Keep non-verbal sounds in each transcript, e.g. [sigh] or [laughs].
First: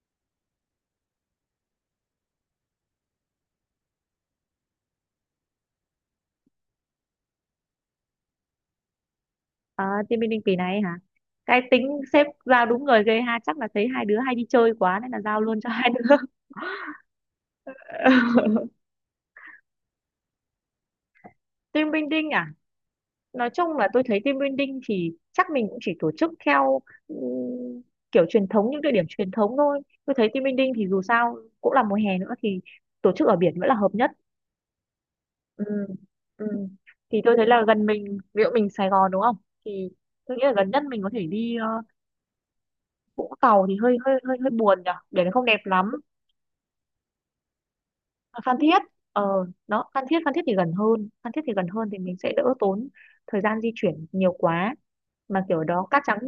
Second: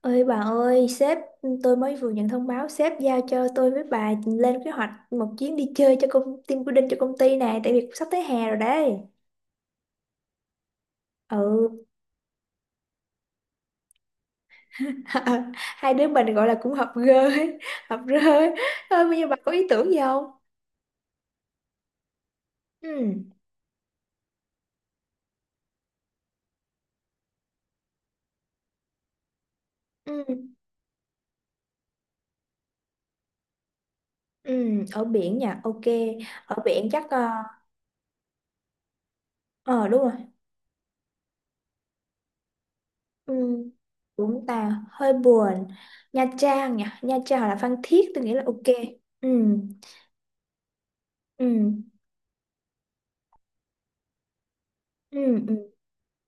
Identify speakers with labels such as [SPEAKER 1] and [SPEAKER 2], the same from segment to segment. [SPEAKER 1] Ơi bà ơi, sếp tôi mới vừa nhận thông báo sếp giao cho tôi với bà lên kế hoạch một chuyến đi chơi cho công team building cho công ty này tại vì sắp tới hè rồi đấy.
[SPEAKER 2] Ờ, team building kỳ này ấy hả?
[SPEAKER 1] Ừ.
[SPEAKER 2] Cái tính sếp giao đúng người ghê ha, chắc là thấy hai đứa hay đi chơi quá nên là giao luôn cho
[SPEAKER 1] [laughs]
[SPEAKER 2] hai
[SPEAKER 1] Hai đứa
[SPEAKER 2] đứa.
[SPEAKER 1] mình gọi là cũng hợp gơ ấy, [laughs] hợp rơ ấy.
[SPEAKER 2] [laughs]
[SPEAKER 1] Thôi bây giờ bà có ý tưởng gì không?
[SPEAKER 2] Team building à?
[SPEAKER 1] Ừ.
[SPEAKER 2] Nói chung là tôi thấy team building thì chắc mình cũng chỉ tổ chức theo ừm, kiểu truyền thống những địa điểm truyền thống thôi. Tôi
[SPEAKER 1] Ừ.
[SPEAKER 2] thấy team building thì dù sao cũng là mùa hè nữa thì tổ chức ở biển vẫn là hợp nhất.
[SPEAKER 1] Ừ, ở biển nha.
[SPEAKER 2] Ừ.
[SPEAKER 1] Ok.
[SPEAKER 2] Ừ.
[SPEAKER 1] Ở biển chắc
[SPEAKER 2] Thì tôi thấy là gần mình, ví dụ mình Sài Gòn đúng không?
[SPEAKER 1] ờ,
[SPEAKER 2] Thì
[SPEAKER 1] đúng rồi.
[SPEAKER 2] tôi nghĩ là gần nhất mình có thể đi Vũng
[SPEAKER 1] Ừ.
[SPEAKER 2] Tàu thì hơi hơi hơi
[SPEAKER 1] Vũng
[SPEAKER 2] hơi
[SPEAKER 1] Tàu
[SPEAKER 2] buồn nhỉ,
[SPEAKER 1] hơi
[SPEAKER 2] biển không đẹp
[SPEAKER 1] buồn.
[SPEAKER 2] lắm.
[SPEAKER 1] Nha Trang nha, Nha Trang hoặc là Phan Thiết tôi nghĩ là
[SPEAKER 2] Phan
[SPEAKER 1] ok.
[SPEAKER 2] Thiết,
[SPEAKER 1] Ừ.
[SPEAKER 2] đó Phan Thiết. Phan Thiết thì gần hơn Phan Thiết thì gần
[SPEAKER 1] Ừ.
[SPEAKER 2] hơn thì mình sẽ đỡ tốn thời gian di chuyển nhiều quá,
[SPEAKER 1] Ừ.
[SPEAKER 2] mà kiểu
[SPEAKER 1] Ừ.
[SPEAKER 2] đó cát trắng,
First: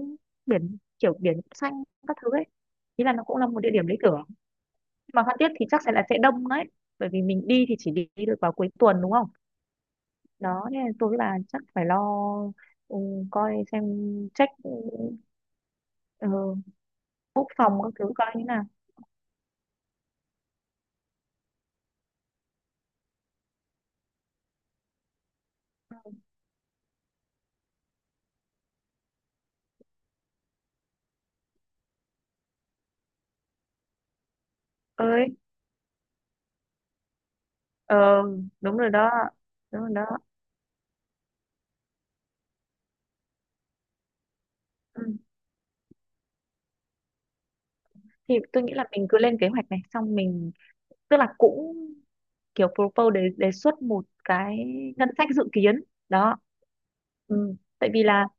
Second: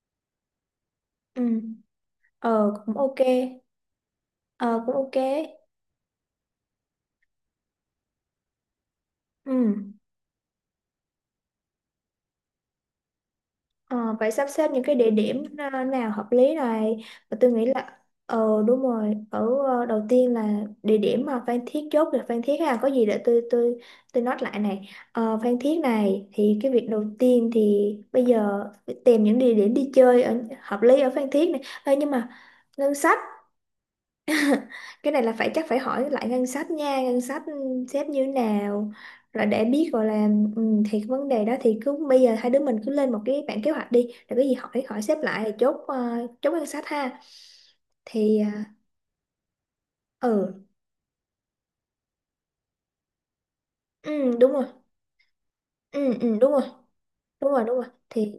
[SPEAKER 2] biển kiểu biển
[SPEAKER 1] Ừ.
[SPEAKER 2] xanh các thứ ấy,
[SPEAKER 1] Ờ cũng
[SPEAKER 2] ý là
[SPEAKER 1] ok.
[SPEAKER 2] nó cũng là một địa điểm lý tưởng.
[SPEAKER 1] Ờ cũng ok.
[SPEAKER 2] Mà Phan Thiết thì chắc sẽ là sẽ đông đấy, bởi vì mình đi thì chỉ đi được vào cuối tuần đúng không,
[SPEAKER 1] Ừ.
[SPEAKER 2] đó nên là tôi là chắc phải lo, ừ, coi xem,
[SPEAKER 1] Ờ, phải sắp
[SPEAKER 2] check,
[SPEAKER 1] xếp những cái địa điểm nào hợp
[SPEAKER 2] ờ,
[SPEAKER 1] lý này. Và
[SPEAKER 2] book
[SPEAKER 1] tôi nghĩ
[SPEAKER 2] phòng các
[SPEAKER 1] là
[SPEAKER 2] thứ coi như
[SPEAKER 1] ờ
[SPEAKER 2] nào.
[SPEAKER 1] đúng rồi, ở đầu tiên là địa điểm mà Phan Thiết chốt được Phan Thiết ha, có gì để tôi note lại này. Ờ, Phan Thiết này thì cái việc đầu tiên thì bây giờ phải tìm những địa điểm đi chơi ở hợp lý ở Phan Thiết này. Ê, nhưng mà ngân sách cái này là
[SPEAKER 2] Ơi,
[SPEAKER 1] phải chắc phải hỏi lại ngân sách nha ngân sách
[SPEAKER 2] ờ
[SPEAKER 1] xếp như thế
[SPEAKER 2] đúng rồi
[SPEAKER 1] nào
[SPEAKER 2] đó.
[SPEAKER 1] rồi để
[SPEAKER 2] Đúng
[SPEAKER 1] biết
[SPEAKER 2] rồi đó.
[SPEAKER 1] gọi là ừ, thì cái vấn đề đó thì cứ bây giờ hai đứa mình cứ lên một cái bản kế hoạch đi rồi cái gì hỏi hỏi
[SPEAKER 2] Ừ.
[SPEAKER 1] xếp lại rồi chốt chốt ngân sách ha
[SPEAKER 2] Thì
[SPEAKER 1] thì
[SPEAKER 2] tôi nghĩ là mình cứ lên kế hoạch này xong
[SPEAKER 1] ờ,
[SPEAKER 2] mình
[SPEAKER 1] ừ
[SPEAKER 2] tức là cũng kiểu propose, đề đề xuất một
[SPEAKER 1] ừ đúng
[SPEAKER 2] cái
[SPEAKER 1] rồi
[SPEAKER 2] ngân sách dự kiến
[SPEAKER 1] ừ ừ
[SPEAKER 2] đó.
[SPEAKER 1] đúng rồi đúng
[SPEAKER 2] Ừ,
[SPEAKER 1] rồi đúng rồi
[SPEAKER 2] tại vì là
[SPEAKER 1] thì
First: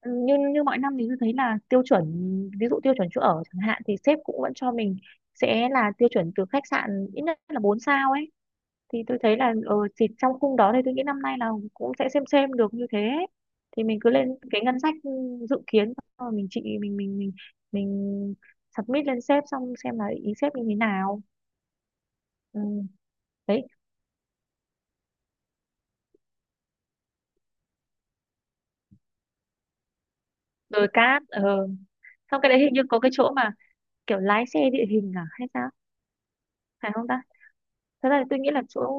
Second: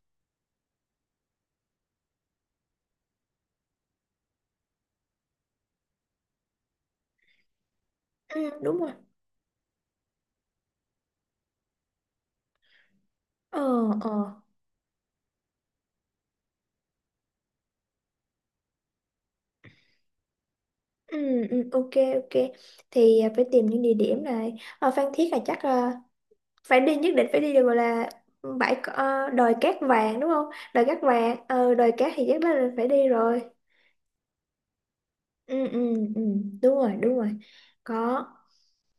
[SPEAKER 2] như như mọi năm thì tôi thấy là tiêu chuẩn, ví dụ tiêu chuẩn chỗ ở chẳng hạn thì sếp cũng vẫn cho mình sẽ là tiêu chuẩn từ khách sạn ít nhất là 4 sao ấy,
[SPEAKER 1] ừ đúng rồi
[SPEAKER 2] thì tôi thấy là thì trong khung đó thì tôi nghĩ năm nay là cũng sẽ xem được như thế ấy.
[SPEAKER 1] ờ
[SPEAKER 2] Thì mình cứ
[SPEAKER 1] ờ
[SPEAKER 2] lên cái ngân sách dự kiến xong rồi mình chị mình submit lên sếp xong xem là ý sếp như thế nào.
[SPEAKER 1] ừ ừ ok ok
[SPEAKER 2] Ừ.
[SPEAKER 1] thì phải
[SPEAKER 2] Đấy,
[SPEAKER 1] tìm những địa điểm này ở Phan Thiết là chắc phải đi nhất định phải đi được gọi là đồi cát vàng đúng không đồi
[SPEAKER 2] đồi
[SPEAKER 1] cát
[SPEAKER 2] cát,
[SPEAKER 1] vàng ờ, đồi cát thì
[SPEAKER 2] xong
[SPEAKER 1] chắc
[SPEAKER 2] cái đấy
[SPEAKER 1] là
[SPEAKER 2] hình như
[SPEAKER 1] phải
[SPEAKER 2] có
[SPEAKER 1] đi
[SPEAKER 2] cái chỗ
[SPEAKER 1] rồi
[SPEAKER 2] mà kiểu lái xe địa hình à hay
[SPEAKER 1] ừ
[SPEAKER 2] sao,
[SPEAKER 1] ừ ừ
[SPEAKER 2] phải không
[SPEAKER 1] đúng
[SPEAKER 2] ta?
[SPEAKER 1] rồi
[SPEAKER 2] Thật ra
[SPEAKER 1] có
[SPEAKER 2] thì tôi nghĩ là chỗ,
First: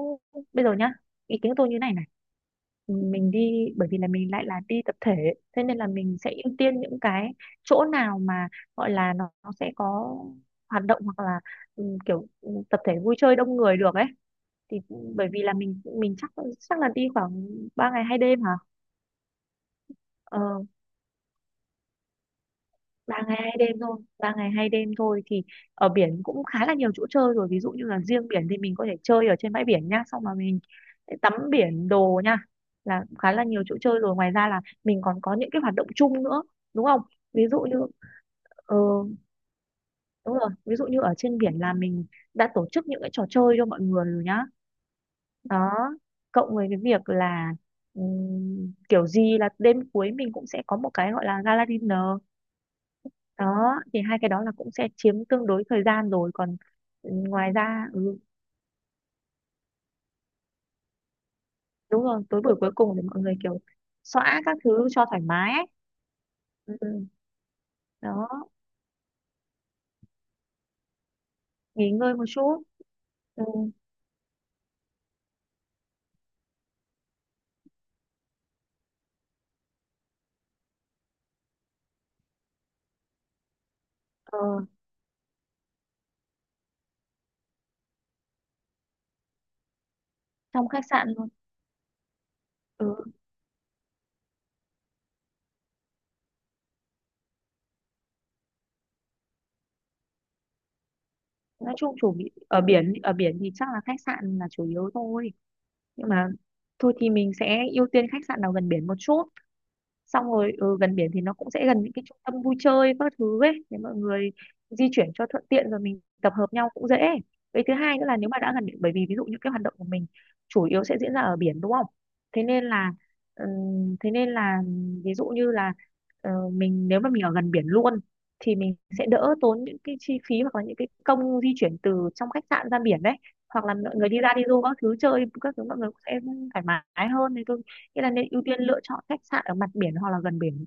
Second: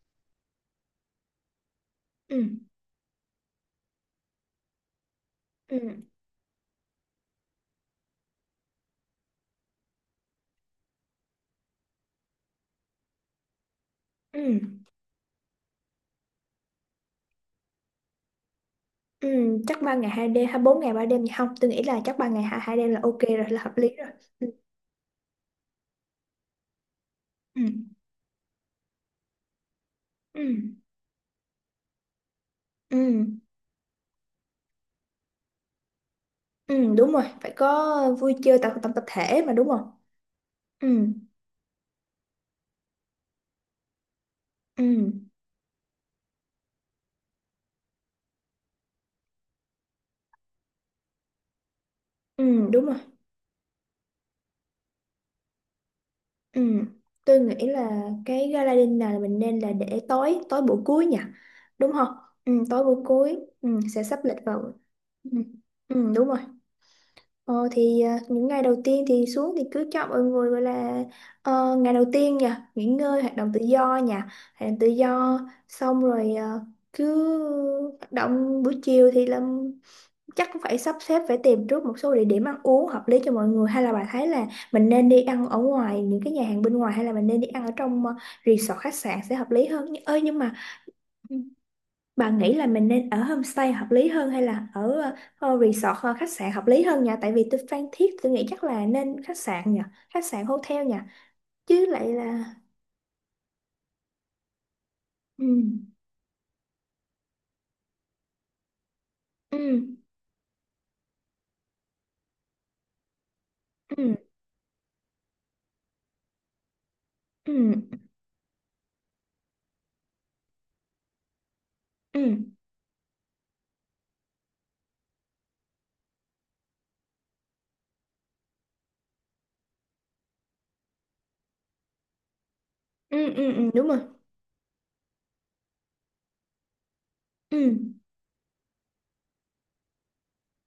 [SPEAKER 2] bây giờ nhá, ý kiến của tôi như này này,
[SPEAKER 1] ừ
[SPEAKER 2] mình đi bởi vì là mình lại là đi tập thể, thế nên là
[SPEAKER 1] ừ
[SPEAKER 2] mình sẽ ưu tiên những cái chỗ nào mà gọi là nó sẽ có hoạt động hoặc là kiểu tập thể vui chơi đông người được ấy,
[SPEAKER 1] ừ
[SPEAKER 2] thì bởi vì là mình chắc, chắc là đi khoảng 3 ngày 2 đêm hả?
[SPEAKER 1] ừ chắc 3 ngày 2 đêm hay
[SPEAKER 2] Ờ,
[SPEAKER 1] 4 ngày 3 đêm gì không tôi nghĩ là chắc ba ngày hai hai đêm là
[SPEAKER 2] ba
[SPEAKER 1] ok
[SPEAKER 2] ngày
[SPEAKER 1] rồi
[SPEAKER 2] hai
[SPEAKER 1] là hợp
[SPEAKER 2] đêm
[SPEAKER 1] lý
[SPEAKER 2] thôi.
[SPEAKER 1] rồi
[SPEAKER 2] Ba ngày hai đêm thôi thì ở biển cũng khá là nhiều chỗ chơi rồi, ví
[SPEAKER 1] ừ
[SPEAKER 2] dụ như là riêng biển thì mình có thể chơi ở trên bãi biển nhá, xong mà
[SPEAKER 1] ừ
[SPEAKER 2] mình tắm biển đồ nha
[SPEAKER 1] ừ
[SPEAKER 2] là
[SPEAKER 1] ừ
[SPEAKER 2] khá là nhiều chỗ chơi rồi, ngoài ra là mình còn có những cái hoạt động chung nữa đúng
[SPEAKER 1] ừ,
[SPEAKER 2] không,
[SPEAKER 1] đúng rồi
[SPEAKER 2] ví
[SPEAKER 1] phải
[SPEAKER 2] dụ như
[SPEAKER 1] có vui chơi tập
[SPEAKER 2] ờ,
[SPEAKER 1] tập tập thể mà đúng không
[SPEAKER 2] đúng rồi, ví dụ
[SPEAKER 1] ừ
[SPEAKER 2] như ở trên biển là mình đã tổ chức những cái trò chơi cho mọi người rồi nhá.
[SPEAKER 1] ừ
[SPEAKER 2] Đó, cộng với cái việc là kiểu gì là đêm cuối mình cũng sẽ có một cái gọi là gala dinner.
[SPEAKER 1] ừ đúng rồi
[SPEAKER 2] Đó thì hai cái đó là cũng sẽ chiếm tương đối thời gian rồi, còn
[SPEAKER 1] Ừ, tôi
[SPEAKER 2] ngoài
[SPEAKER 1] nghĩ
[SPEAKER 2] ra
[SPEAKER 1] là cái gala dinner là mình nên là để tối tối buổi cuối nhỉ đúng
[SPEAKER 2] đúng
[SPEAKER 1] không
[SPEAKER 2] rồi, tối
[SPEAKER 1] ừ,
[SPEAKER 2] buổi cuối
[SPEAKER 1] tối
[SPEAKER 2] cùng để
[SPEAKER 1] buổi
[SPEAKER 2] mọi người
[SPEAKER 1] cuối
[SPEAKER 2] kiểu
[SPEAKER 1] ừ, sẽ sắp lịch
[SPEAKER 2] xõa các
[SPEAKER 1] vào
[SPEAKER 2] thứ cho thoải
[SPEAKER 1] ừ,
[SPEAKER 2] mái ấy.
[SPEAKER 1] ừ, đúng rồi
[SPEAKER 2] Ừ, ừ,
[SPEAKER 1] ờ, thì
[SPEAKER 2] đó
[SPEAKER 1] những ngày đầu tiên thì xuống thì cứ cho mọi người gọi là ờ,
[SPEAKER 2] nghỉ
[SPEAKER 1] ngày đầu
[SPEAKER 2] ngơi một
[SPEAKER 1] tiên nhỉ
[SPEAKER 2] chút.
[SPEAKER 1] nghỉ ngơi hoạt
[SPEAKER 2] Ừ,
[SPEAKER 1] động tự do nhỉ hoạt động tự do xong rồi cứ hoạt động buổi chiều thì làm chắc cũng phải sắp xếp phải tìm trước một số địa điểm ăn uống hợp lý cho mọi người hay là bà thấy
[SPEAKER 2] ờ,
[SPEAKER 1] là mình nên đi ăn ở ngoài những cái nhà hàng bên ngoài hay là mình nên đi ăn ở trong resort khách sạn sẽ hợp lý hơn ơi nhưng mà
[SPEAKER 2] trong khách sạn luôn.
[SPEAKER 1] ừ, bà nghĩ là
[SPEAKER 2] Ừ,
[SPEAKER 1] mình nên ở homestay hợp lý hơn hay là ở resort khách sạn hợp lý hơn nhỉ tại vì tôi Phan Thiết tôi nghĩ chắc là nên khách sạn nhỉ khách sạn hotel nhỉ
[SPEAKER 2] nói
[SPEAKER 1] chứ
[SPEAKER 2] chung
[SPEAKER 1] lại là
[SPEAKER 2] ở biển, ở biển thì chắc là khách sạn là chủ yếu thôi,
[SPEAKER 1] ừ
[SPEAKER 2] nhưng mà thôi thì mình sẽ ưu tiên khách sạn nào gần biển một chút,
[SPEAKER 1] ừ
[SPEAKER 2] xong rồi gần biển thì nó cũng sẽ gần những cái trung tâm vui chơi các thứ ấy để mọi
[SPEAKER 1] ừ
[SPEAKER 2] người di chuyển cho thuận tiện, rồi mình tập hợp nhau cũng dễ.
[SPEAKER 1] ừ
[SPEAKER 2] Với thứ hai nữa là nếu mà đã gần biển, bởi vì ví dụ những cái hoạt động của mình chủ yếu sẽ diễn ra ở biển đúng không,
[SPEAKER 1] ừ
[SPEAKER 2] thế nên là thế nên là ví dụ như là mình nếu mà mình ở gần biển luôn thì mình sẽ đỡ tốn những cái chi phí hoặc là những cái công di chuyển từ trong khách sạn ra biển đấy,
[SPEAKER 1] ừ ừ, ừ,
[SPEAKER 2] hoặc
[SPEAKER 1] ừ,
[SPEAKER 2] là
[SPEAKER 1] đúng
[SPEAKER 2] mọi
[SPEAKER 1] rồi
[SPEAKER 2] người đi ra đi du các thứ chơi các thứ mọi người cũng sẽ thoải mái hơn, thì tôi
[SPEAKER 1] ừ
[SPEAKER 2] nghĩa là nên ưu tiên lựa chọn khách sạn ở mặt biển hoặc là gần biển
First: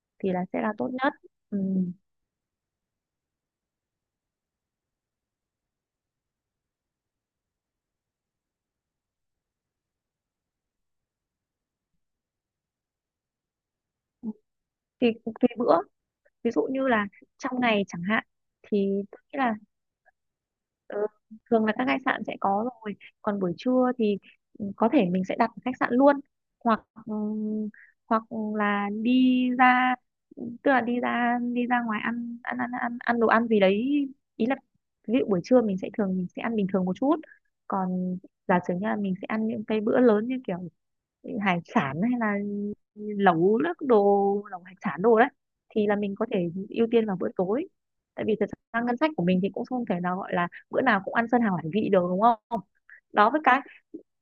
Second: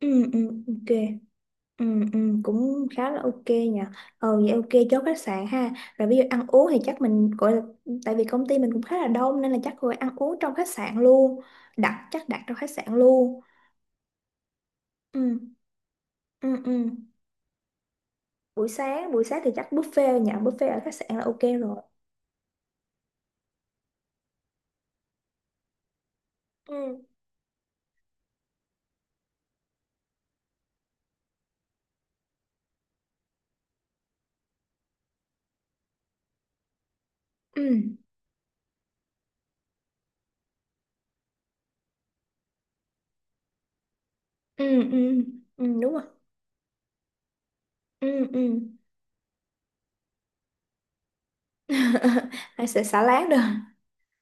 [SPEAKER 1] ừ
[SPEAKER 2] thì là
[SPEAKER 1] ừ
[SPEAKER 2] sẽ là tốt
[SPEAKER 1] ok
[SPEAKER 2] nhất. Ừ.
[SPEAKER 1] Ừ, ừ, cũng khá là ok nhỉ ờ vậy ok chốt khách sạn ha rồi ví dụ ăn uống thì chắc mình gọi là tại vì công ty mình cũng khá là đông nên là chắc gọi ăn uống trong khách sạn luôn đặt chắc đặt trong khách sạn luôn
[SPEAKER 2] Thì cũng tùy
[SPEAKER 1] ừ,
[SPEAKER 2] bữa, ví
[SPEAKER 1] ừ,
[SPEAKER 2] dụ
[SPEAKER 1] ừ.
[SPEAKER 2] như là trong ngày chẳng hạn
[SPEAKER 1] buổi
[SPEAKER 2] thì
[SPEAKER 1] sáng
[SPEAKER 2] tôi
[SPEAKER 1] buổi
[SPEAKER 2] nghĩ
[SPEAKER 1] sáng thì
[SPEAKER 2] là
[SPEAKER 1] chắc buffet nhỉ buffet ở khách
[SPEAKER 2] ừ,
[SPEAKER 1] sạn là ok
[SPEAKER 2] thường là
[SPEAKER 1] rồi
[SPEAKER 2] các khách sạn sẽ có rồi, còn buổi trưa thì có thể mình sẽ đặt ở khách sạn luôn
[SPEAKER 1] ừ,
[SPEAKER 2] hoặc ừ, hoặc là đi ra, tức là đi ra ngoài ăn ăn ăn ăn ăn đồ ăn gì đấy, ý là ví dụ buổi trưa mình sẽ ăn bình thường một chút,
[SPEAKER 1] ừ,
[SPEAKER 2] còn giả sử như là mình sẽ ăn những cái bữa lớn như kiểu hải sản hay là lẩu nước đồ, lẩu hải
[SPEAKER 1] ừ,
[SPEAKER 2] sản đồ
[SPEAKER 1] ừ,
[SPEAKER 2] đấy,
[SPEAKER 1] ừ,
[SPEAKER 2] thì
[SPEAKER 1] đúng
[SPEAKER 2] là
[SPEAKER 1] rồi
[SPEAKER 2] mình có thể ưu tiên vào bữa tối. Tại
[SPEAKER 1] ừ,
[SPEAKER 2] vì thật
[SPEAKER 1] ừ.
[SPEAKER 2] ra ngân sách của mình thì cũng không thể nào gọi là bữa nào cũng ăn sơn hào hải vị được đúng
[SPEAKER 1] [laughs]
[SPEAKER 2] không,
[SPEAKER 1] hay sẽ xả láng
[SPEAKER 2] đó
[SPEAKER 1] được
[SPEAKER 2] với cái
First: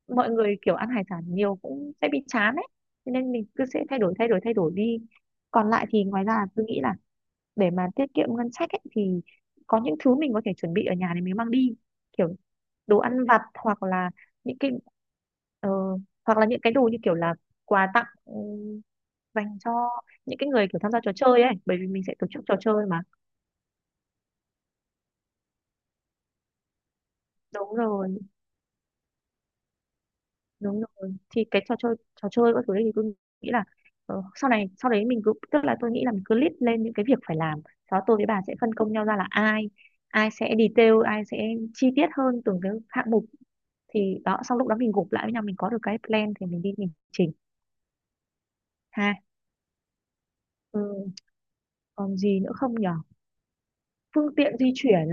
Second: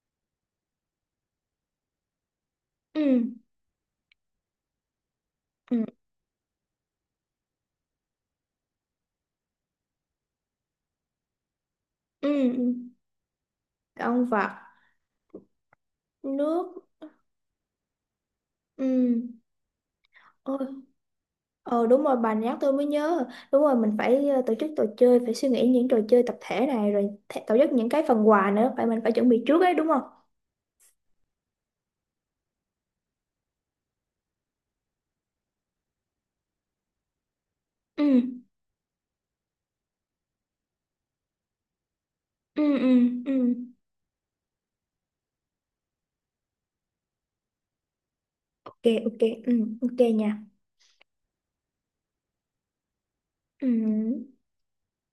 [SPEAKER 2] mọi người kiểu ăn hải sản nhiều cũng sẽ bị chán ấy. Cho nên
[SPEAKER 1] ừ,
[SPEAKER 2] mình cứ sẽ thay đổi đi. Còn
[SPEAKER 1] ừ,
[SPEAKER 2] lại thì ngoài ra tôi nghĩ là để mà tiết kiệm ngân sách ấy, thì có những thứ mình có thể chuẩn bị ở nhà để mình mang đi,
[SPEAKER 1] ừ,
[SPEAKER 2] kiểu
[SPEAKER 1] ừ.
[SPEAKER 2] đồ ăn vặt hoặc là
[SPEAKER 1] động vật
[SPEAKER 2] những cái ờ, hoặc là những cái
[SPEAKER 1] nước
[SPEAKER 2] đồ như kiểu là quà tặng
[SPEAKER 1] ừ.
[SPEAKER 2] dành cho những cái
[SPEAKER 1] Ôi,
[SPEAKER 2] người kiểu tham gia trò chơi ấy, bởi
[SPEAKER 1] Ờ
[SPEAKER 2] vì
[SPEAKER 1] đúng
[SPEAKER 2] mình sẽ
[SPEAKER 1] rồi
[SPEAKER 2] tổ
[SPEAKER 1] bà
[SPEAKER 2] chức trò
[SPEAKER 1] nhắc tôi mới
[SPEAKER 2] chơi mà.
[SPEAKER 1] nhớ. Đúng rồi mình phải tổ chức trò chơi. Phải suy nghĩ những trò chơi tập thể này. Rồi tổ chức
[SPEAKER 2] đúng
[SPEAKER 1] những cái
[SPEAKER 2] rồi
[SPEAKER 1] phần quà nữa. Mình phải chuẩn bị trước đấy đúng không
[SPEAKER 2] đúng rồi thì cái trò chơi, trò chơi các thứ đấy thì tôi nghĩ là sau này sau đấy mình cứ, tức là tôi nghĩ là mình cứ list lên những cái việc phải làm, sau
[SPEAKER 1] ừ
[SPEAKER 2] đó tôi với bà sẽ phân công nhau ra là ai, ai sẽ detail, ai sẽ chi tiết hơn từng
[SPEAKER 1] ừ
[SPEAKER 2] cái
[SPEAKER 1] ừ
[SPEAKER 2] hạng mục,
[SPEAKER 1] ừ
[SPEAKER 2] thì đó sau lúc đó mình gộp lại với nhau mình có được cái plan thì mình đi mình chỉnh
[SPEAKER 1] ok
[SPEAKER 2] ha.
[SPEAKER 1] ok ừ ok nha
[SPEAKER 2] Ừ, còn gì nữa không nhở?
[SPEAKER 1] Ừ
[SPEAKER 2] Phương tiện di chuyển.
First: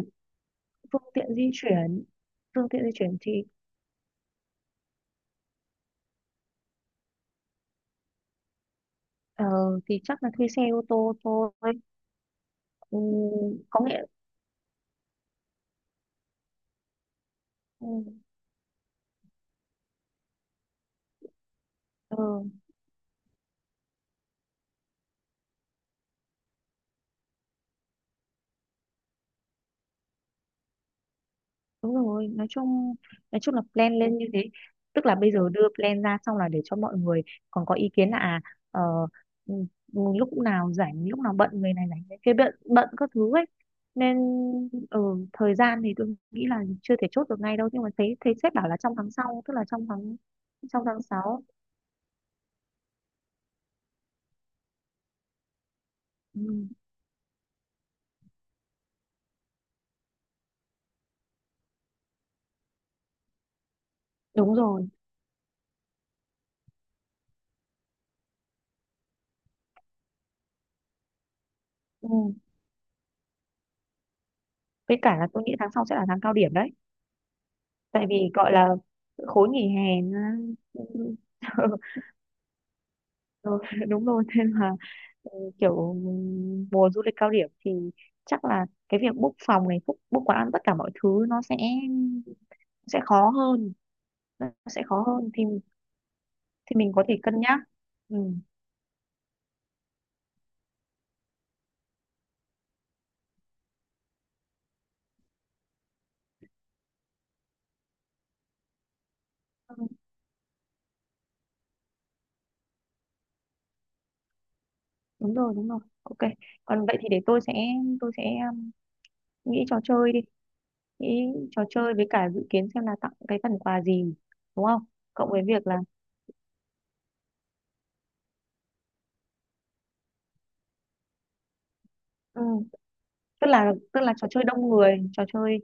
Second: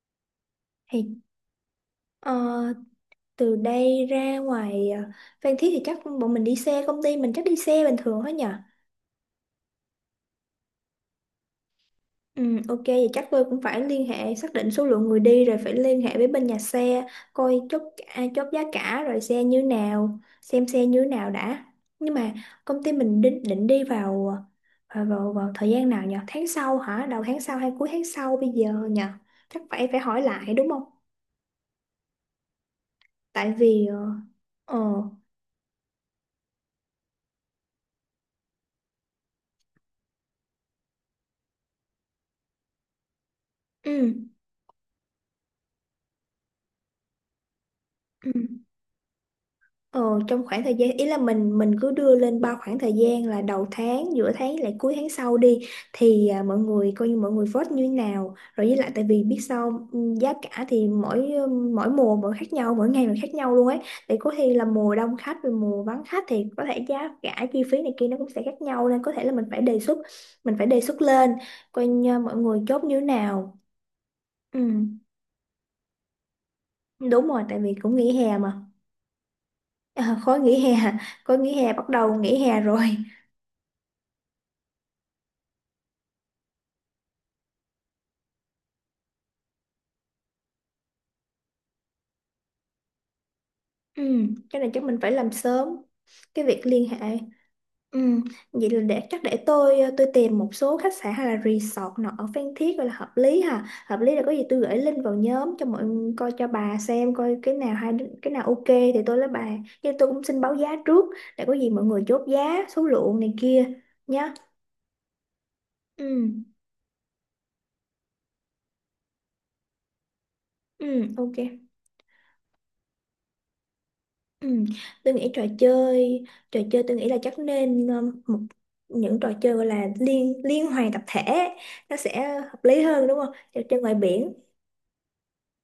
[SPEAKER 1] thì
[SPEAKER 2] phương tiện di chuyển
[SPEAKER 1] ờ,
[SPEAKER 2] phương tiện di chuyển thì
[SPEAKER 1] từ đây ra ngoài Phan Thiết thì chắc bọn mình đi xe. Công ty mình chắc đi xe bình thường hết nhỉ.
[SPEAKER 2] ờ, thì chắc là thuê xe ô tô thôi.
[SPEAKER 1] Ừ, ok
[SPEAKER 2] Ừ,
[SPEAKER 1] vậy chắc tôi cũng
[SPEAKER 2] có
[SPEAKER 1] phải
[SPEAKER 2] nghĩa,
[SPEAKER 1] liên hệ xác định số lượng người đi rồi phải liên hệ với bên nhà xe coi chốt
[SPEAKER 2] ừ,
[SPEAKER 1] chốt giá cả rồi xe như nào xem xe như nào đã nhưng mà
[SPEAKER 2] ờ,
[SPEAKER 1] công ty mình định định đi vào vào thời gian nào nhỉ tháng sau hả đầu tháng sau hay cuối tháng sau bây giờ nhỉ chắc phải phải hỏi lại đúng không
[SPEAKER 2] đúng rồi, nói chung, nói
[SPEAKER 1] tại
[SPEAKER 2] chung là
[SPEAKER 1] vì
[SPEAKER 2] plan
[SPEAKER 1] ờ
[SPEAKER 2] lên như thế,
[SPEAKER 1] ờ,
[SPEAKER 2] tức là bây giờ đưa plan ra xong là để cho mọi người còn có ý kiến là à, ờ, ừ, lúc nào rảnh, lúc nào bận, người này rảnh, người kia bận bận các thứ ấy.
[SPEAKER 1] ừ,
[SPEAKER 2] Nên ở thời gian thì tôi nghĩ là chưa thể chốt được ngay đâu, nhưng mà thấy
[SPEAKER 1] ừ.
[SPEAKER 2] thấy sếp bảo là trong tháng sau, tức là trong
[SPEAKER 1] Ờ,
[SPEAKER 2] tháng,
[SPEAKER 1] trong khoảng thời
[SPEAKER 2] trong
[SPEAKER 1] gian
[SPEAKER 2] tháng
[SPEAKER 1] ý là
[SPEAKER 2] sáu
[SPEAKER 1] mình cứ đưa lên bao khoảng thời gian là đầu tháng, giữa tháng lại cuối tháng sau đi thì
[SPEAKER 2] Ừ,
[SPEAKER 1] mọi người coi như mọi người vote như thế nào. Rồi với lại tại vì biết sao giá cả thì mỗi mỗi mùa mỗi khác nhau, mỗi ngày mỗi khác nhau luôn ấy. Thì có khi
[SPEAKER 2] đúng
[SPEAKER 1] là
[SPEAKER 2] rồi.
[SPEAKER 1] mùa đông khách rồi mùa vắng khách thì có thể giá cả chi phí này kia nó cũng sẽ khác nhau nên có thể là mình phải đề xuất mình phải đề xuất lên coi
[SPEAKER 2] Ừ.
[SPEAKER 1] như mọi người chốt như thế nào. Ừ,
[SPEAKER 2] Với cả là tôi nghĩ tháng sau sẽ là tháng cao điểm đấy,
[SPEAKER 1] đúng rồi tại vì cũng
[SPEAKER 2] tại vì
[SPEAKER 1] nghỉ hè
[SPEAKER 2] gọi
[SPEAKER 1] mà.
[SPEAKER 2] là
[SPEAKER 1] [laughs]
[SPEAKER 2] khối nghỉ hè
[SPEAKER 1] À, khối nghỉ hè bắt
[SPEAKER 2] [laughs]
[SPEAKER 1] đầu nghỉ hè rồi.
[SPEAKER 2] Ừ, [laughs] đúng rồi nên là kiểu mùa du lịch cao điểm thì chắc là cái việc book phòng này, book quán ăn tất cả mọi thứ nó sẽ khó hơn,
[SPEAKER 1] Ừ,
[SPEAKER 2] nó
[SPEAKER 1] cái này
[SPEAKER 2] sẽ
[SPEAKER 1] chắc mình
[SPEAKER 2] khó
[SPEAKER 1] phải
[SPEAKER 2] hơn
[SPEAKER 1] làm
[SPEAKER 2] thì
[SPEAKER 1] sớm cái việc
[SPEAKER 2] thì
[SPEAKER 1] liên
[SPEAKER 2] mình có
[SPEAKER 1] hệ.
[SPEAKER 2] thể cân nhắc.
[SPEAKER 1] Ừ,
[SPEAKER 2] Ừ.
[SPEAKER 1] vậy là để chắc để tôi tìm một số khách sạn hay là resort nào ở Phan Thiết gọi là hợp lý ha. Hợp lý là có gì tôi gửi link vào nhóm cho mọi người coi cho bà xem coi cái nào hay cái nào ok thì tôi lấy bà.
[SPEAKER 2] Ừ,
[SPEAKER 1] Nhưng tôi cũng xin báo giá trước để có gì mọi người chốt giá, số lượng này kia nhá.
[SPEAKER 2] đúng rồi
[SPEAKER 1] Ừ,
[SPEAKER 2] ok. Còn vậy thì để tôi sẽ, tôi sẽ um, nghĩ trò chơi đi,
[SPEAKER 1] ừ,
[SPEAKER 2] nghĩ
[SPEAKER 1] ok.
[SPEAKER 2] trò chơi với cả dự kiến xem là tặng cái phần quà gì,
[SPEAKER 1] Ừ.
[SPEAKER 2] đúng không,
[SPEAKER 1] Tôi
[SPEAKER 2] cộng
[SPEAKER 1] nghĩ
[SPEAKER 2] với việc là
[SPEAKER 1] trò chơi tôi nghĩ là chắc nên một những trò chơi gọi là liên liên hoàn tập thể nó sẽ
[SPEAKER 2] ừ.
[SPEAKER 1] hợp lý hơn đúng không?
[SPEAKER 2] tức
[SPEAKER 1] Trò
[SPEAKER 2] là
[SPEAKER 1] chơi ngoài
[SPEAKER 2] tức là trò
[SPEAKER 1] biển.
[SPEAKER 2] chơi đông người, trò chơi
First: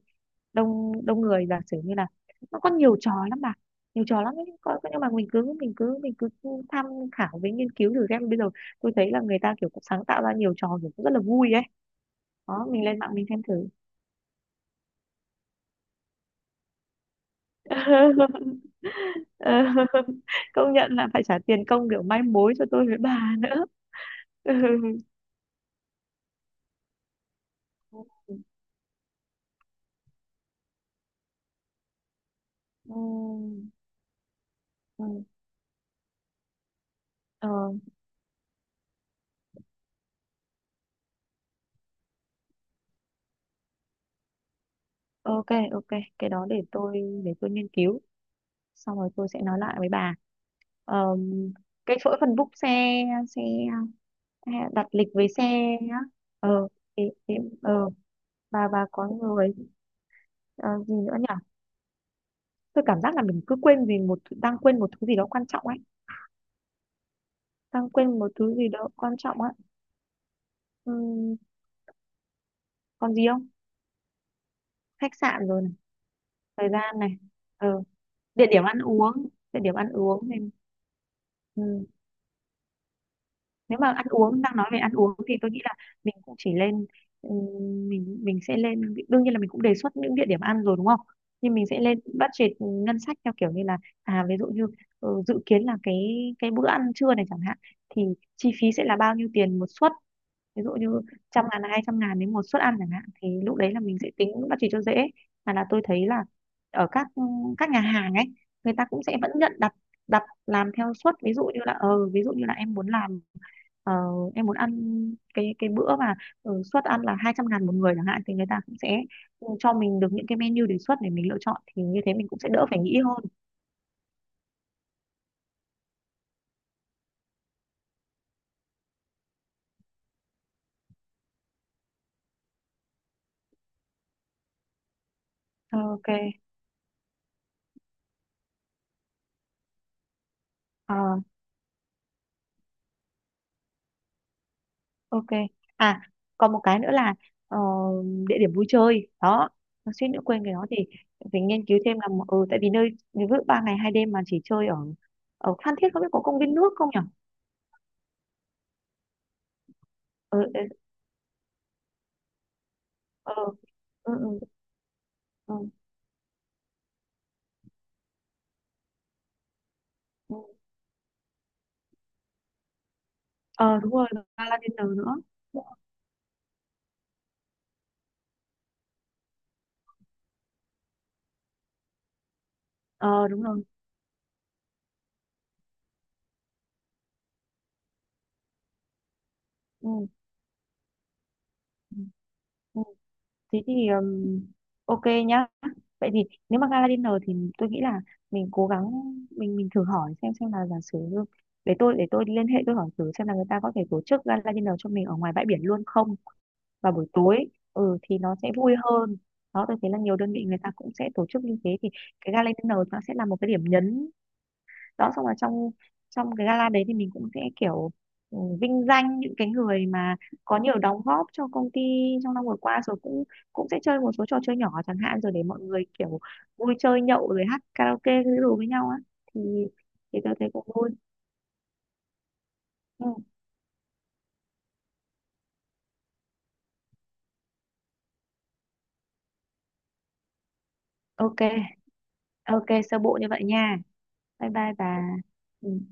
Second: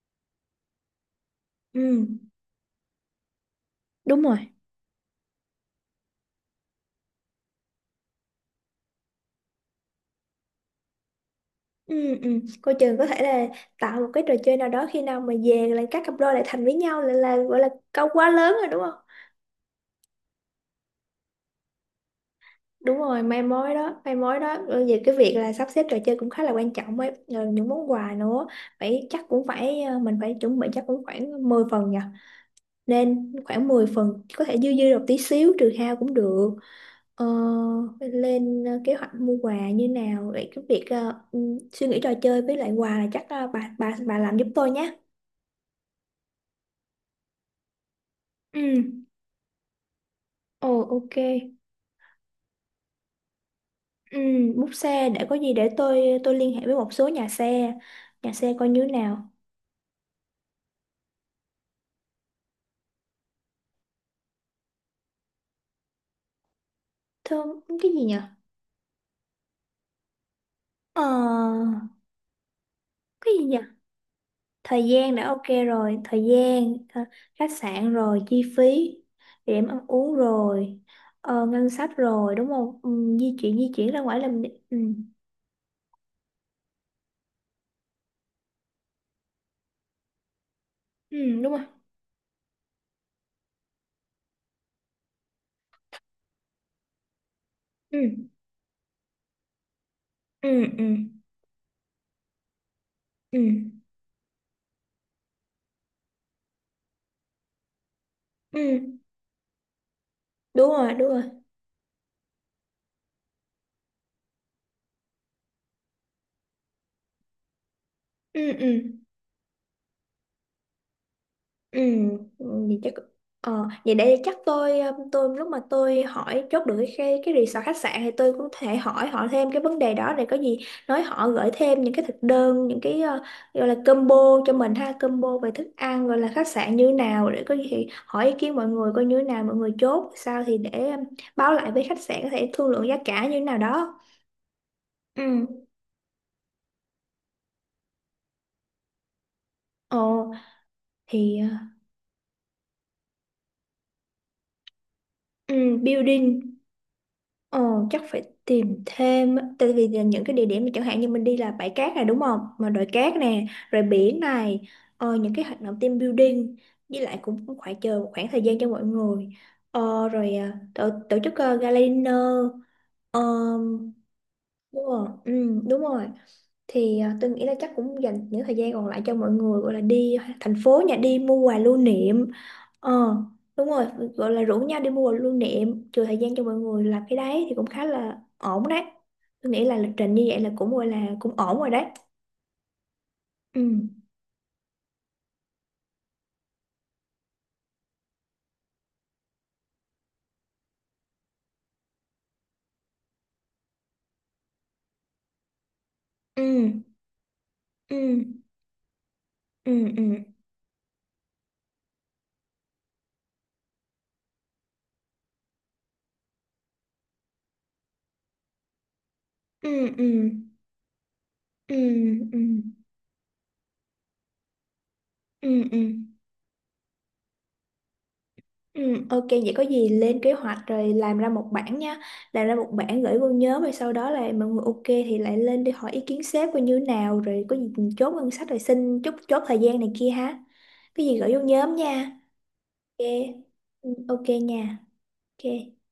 [SPEAKER 2] đông đông người, giả sử như là
[SPEAKER 1] Ừ.
[SPEAKER 2] nó có nhiều trò lắm bà, nhiều trò
[SPEAKER 1] Đúng
[SPEAKER 2] lắm ấy.
[SPEAKER 1] rồi.
[SPEAKER 2] Có, nhưng mà mình cứ tham khảo với nghiên cứu thử xem bây giờ tôi thấy là người ta kiểu cũng sáng tạo ra nhiều trò kiểu cũng rất là vui ấy.
[SPEAKER 1] Ừ, ừ.
[SPEAKER 2] Đó
[SPEAKER 1] Cô
[SPEAKER 2] mình
[SPEAKER 1] trường
[SPEAKER 2] lên
[SPEAKER 1] có
[SPEAKER 2] mạng
[SPEAKER 1] thể
[SPEAKER 2] mình xem
[SPEAKER 1] là
[SPEAKER 2] thử.
[SPEAKER 1] tạo một cái trò chơi nào đó khi nào mà về là các cặp đôi lại thành với nhau là gọi là câu quá lớn rồi
[SPEAKER 2] [laughs]
[SPEAKER 1] đúng không?
[SPEAKER 2] Ờ, [laughs] công nhận là phải trả tiền công kiểu mai mối cho tôi
[SPEAKER 1] Đúng
[SPEAKER 2] với
[SPEAKER 1] rồi,
[SPEAKER 2] bà
[SPEAKER 1] mai
[SPEAKER 2] nữa.
[SPEAKER 1] mối đó, mai mối
[SPEAKER 2] [laughs] Ừ.
[SPEAKER 1] đó. Rồi về cái việc là sắp xếp trò chơi cũng khá là quan trọng ấy. Rồi những món quà nữa, phải chắc cũng phải mình phải chuẩn bị chắc cũng khoảng 10 phần nhỉ?
[SPEAKER 2] Ừ.
[SPEAKER 1] Nên khoảng 10 phần có thể dư dư được
[SPEAKER 2] Ừ.
[SPEAKER 1] tí xíu trừ hao cũng được ờ,
[SPEAKER 2] Ờ,
[SPEAKER 1] lên kế hoạch mua quà như nào vậy cái việc suy nghĩ trò chơi với lại quà là chắc bà làm giúp tôi nhé
[SPEAKER 2] ok, ok, cái đó để tôi, để tôi nghiên cứu xong
[SPEAKER 1] ừ
[SPEAKER 2] rồi tôi sẽ nói lại với bà.
[SPEAKER 1] ồ ok
[SPEAKER 2] Ờ, cái chỗ phần book xe, xe
[SPEAKER 1] ừ
[SPEAKER 2] hay
[SPEAKER 1] bút
[SPEAKER 2] là đặt lịch
[SPEAKER 1] xe để
[SPEAKER 2] với
[SPEAKER 1] có
[SPEAKER 2] xe.
[SPEAKER 1] gì để
[SPEAKER 2] Á
[SPEAKER 1] tôi liên hệ
[SPEAKER 2] ờ
[SPEAKER 1] với một
[SPEAKER 2] thì,
[SPEAKER 1] số
[SPEAKER 2] thì, ờ
[SPEAKER 1] nhà xe coi như
[SPEAKER 2] và
[SPEAKER 1] thế
[SPEAKER 2] có
[SPEAKER 1] nào
[SPEAKER 2] người, ờ, gì nữa nhỉ, tôi cảm giác là mình cứ quên vì đang quên một thứ gì đó quan trọng ấy.
[SPEAKER 1] thơm
[SPEAKER 2] Đang
[SPEAKER 1] cái gì nhỉ
[SPEAKER 2] quên một thứ gì đó quan trọng á.
[SPEAKER 1] ờ
[SPEAKER 2] Ừm, còn gì
[SPEAKER 1] cái gì
[SPEAKER 2] không?
[SPEAKER 1] nhỉ thời gian
[SPEAKER 2] Khách
[SPEAKER 1] đã ok
[SPEAKER 2] sạn rồi này,
[SPEAKER 1] rồi thời
[SPEAKER 2] thời
[SPEAKER 1] gian
[SPEAKER 2] gian này,
[SPEAKER 1] khách
[SPEAKER 2] ờ
[SPEAKER 1] sạn rồi chi
[SPEAKER 2] địa điểm ăn
[SPEAKER 1] phí
[SPEAKER 2] uống, địa
[SPEAKER 1] điểm
[SPEAKER 2] điểm
[SPEAKER 1] ăn
[SPEAKER 2] ăn
[SPEAKER 1] uống
[SPEAKER 2] uống này.
[SPEAKER 1] rồi ngân sách rồi đúng không ừ, di
[SPEAKER 2] Nếu
[SPEAKER 1] chuyển
[SPEAKER 2] mà
[SPEAKER 1] ra
[SPEAKER 2] ăn
[SPEAKER 1] ngoài
[SPEAKER 2] uống, đang nói
[SPEAKER 1] ừ.
[SPEAKER 2] về ăn uống thì tôi nghĩ là mình cũng chỉ lên, mình sẽ lên, đương nhiên là mình cũng đề xuất những địa điểm ăn rồi đúng không,
[SPEAKER 1] ừ đúng
[SPEAKER 2] nhưng
[SPEAKER 1] rồi
[SPEAKER 2] mình sẽ lên budget ngân sách theo kiểu như là à ví dụ như dự kiến là cái bữa ăn trưa này chẳng hạn thì
[SPEAKER 1] ừ
[SPEAKER 2] chi phí sẽ là bao nhiêu tiền một suất,
[SPEAKER 1] ừ
[SPEAKER 2] ví dụ
[SPEAKER 1] ừ
[SPEAKER 2] như 100 ngàn, 200 ngàn đến một suất ăn chẳng hạn thì
[SPEAKER 1] ừ
[SPEAKER 2] lúc đấy là mình sẽ tính budget cho dễ. Mà là tôi thấy là ở các nhà hàng ấy người
[SPEAKER 1] ừ
[SPEAKER 2] ta cũng sẽ vẫn nhận đặt, đặt làm theo
[SPEAKER 1] đúng
[SPEAKER 2] suất,
[SPEAKER 1] rồi
[SPEAKER 2] ví dụ như là ví dụ như là em muốn làm, ờ, em muốn ăn cái bữa mà suất ăn là 200 ngàn một người chẳng hạn thì người
[SPEAKER 1] ừ
[SPEAKER 2] ta
[SPEAKER 1] ừ
[SPEAKER 2] cũng sẽ cho mình được những cái menu đề xuất để mình lựa chọn
[SPEAKER 1] Ừ,
[SPEAKER 2] thì như thế mình cũng
[SPEAKER 1] ừ,
[SPEAKER 2] sẽ đỡ
[SPEAKER 1] vậy
[SPEAKER 2] phải
[SPEAKER 1] chắc
[SPEAKER 2] nghĩ hơn.
[SPEAKER 1] vậy để chắc tôi tôi lúc mà tôi hỏi chốt được cái resort khách sạn thì tôi cũng thể hỏi họ thêm cái vấn đề đó để có gì nói họ gửi thêm những cái thực đơn những cái gọi là combo cho mình ha combo về thức ăn
[SPEAKER 2] Ok.
[SPEAKER 1] gọi là khách sạn như nào để có gì thì hỏi ý kiến mọi người coi như thế nào mọi người chốt sao thì để
[SPEAKER 2] Ờ,
[SPEAKER 1] báo lại với khách sạn có thể thương lượng giá cả như thế nào đó.
[SPEAKER 2] ok.
[SPEAKER 1] Ừ.
[SPEAKER 2] À còn một cái nữa là ờ, địa điểm vui chơi đó, nó suýt nữa
[SPEAKER 1] Ồ
[SPEAKER 2] quên cái đó thì
[SPEAKER 1] thì
[SPEAKER 2] phải nghiên cứu thêm là ừ, tại vì nơi ví dụ 3 ngày 2 đêm mà chỉ chơi ở,
[SPEAKER 1] ừ,
[SPEAKER 2] ở Phan Thiết không biết có
[SPEAKER 1] building.
[SPEAKER 2] công viên nước không nhỉ.
[SPEAKER 1] Ờ, chắc phải tìm thêm á. Tại vì là những cái
[SPEAKER 2] ờ
[SPEAKER 1] địa điểm mà chẳng hạn như mình đi là bãi cát này đúng không mà đồi cát
[SPEAKER 2] ờ
[SPEAKER 1] nè rồi
[SPEAKER 2] ờ ừ,
[SPEAKER 1] biển này những cái
[SPEAKER 2] ừ,
[SPEAKER 1] hoạt động team building với lại cũng, cũng phải chờ một khoảng thời gian cho mọi người rồi
[SPEAKER 2] ừ.
[SPEAKER 1] tổ chức gala dinner.
[SPEAKER 2] Ờ, đúng rồi, gala
[SPEAKER 1] Đúng
[SPEAKER 2] dinner
[SPEAKER 1] rồi,
[SPEAKER 2] nữa.
[SPEAKER 1] ừ, đúng rồi. Thì tôi nghĩ là chắc cũng dành những thời gian còn lại cho mọi người gọi là đi thành phố nhà đi mua quà lưu niệm. Ờ,
[SPEAKER 2] Ờ đúng rồi.
[SPEAKER 1] đúng rồi, gọi là rủ nhau đi mua quà lưu niệm, trừ thời gian cho mọi người làm cái đấy thì cũng khá là ổn đấy. Tôi nghĩ là lịch
[SPEAKER 2] Ừ.
[SPEAKER 1] trình như vậy là cũng gọi là cũng ổn rồi đấy.
[SPEAKER 2] Ừ.
[SPEAKER 1] Ừ,
[SPEAKER 2] Thế thì ok nhá. Vậy thì nếu mà gala dinner thì tôi nghĩ là mình cố gắng, mình thử hỏi xem là giả sử như- để tôi, để tôi liên hệ tôi hỏi thử xem là người ta có thể tổ chức gala dinner cho mình ở ngoài bãi biển luôn không,
[SPEAKER 1] ừ,
[SPEAKER 2] vào buổi tối,
[SPEAKER 1] ừ,
[SPEAKER 2] ừ thì nó sẽ vui hơn. Đó
[SPEAKER 1] ừ,
[SPEAKER 2] tôi thấy là
[SPEAKER 1] ừ,
[SPEAKER 2] nhiều đơn vị người ta cũng sẽ tổ chức như thế, thì cái gala dinner nó sẽ là một cái điểm nhấn. Đó xong rồi trong trong cái gala đấy thì mình cũng sẽ kiểu vinh danh những cái
[SPEAKER 1] ừ,
[SPEAKER 2] người
[SPEAKER 1] ừ,
[SPEAKER 2] mà
[SPEAKER 1] ừ,
[SPEAKER 2] có nhiều đóng góp cho công
[SPEAKER 1] ừ,
[SPEAKER 2] ty trong
[SPEAKER 1] ừ,
[SPEAKER 2] năm vừa qua, rồi cũng, cũng sẽ chơi một số trò chơi nhỏ chẳng hạn, rồi để mọi
[SPEAKER 1] ừ.
[SPEAKER 2] người
[SPEAKER 1] ừ.
[SPEAKER 2] kiểu vui chơi nhậu rồi hát karaoke cái đồ với
[SPEAKER 1] Ừ,
[SPEAKER 2] nhau á,
[SPEAKER 1] ok
[SPEAKER 2] thì
[SPEAKER 1] vậy có gì lên
[SPEAKER 2] thì
[SPEAKER 1] kế
[SPEAKER 2] tôi thấy
[SPEAKER 1] hoạch
[SPEAKER 2] cũng vui.
[SPEAKER 1] rồi làm ra một bản nha làm ra một bản
[SPEAKER 2] Ừ.
[SPEAKER 1] gửi vô nhóm rồi sau đó là mọi người ok thì lại lên đi hỏi ý kiến sếp coi như thế nào rồi có gì chốt ngân sách rồi xin chốt chốt thời gian này kia ha cái gì gửi vô
[SPEAKER 2] Ok.
[SPEAKER 1] nhóm nha
[SPEAKER 2] Ok sơ
[SPEAKER 1] ok
[SPEAKER 2] bộ như vậy nha.
[SPEAKER 1] ừ, ok
[SPEAKER 2] Bye bye
[SPEAKER 1] nha
[SPEAKER 2] bà. Ừ.
[SPEAKER 1] ok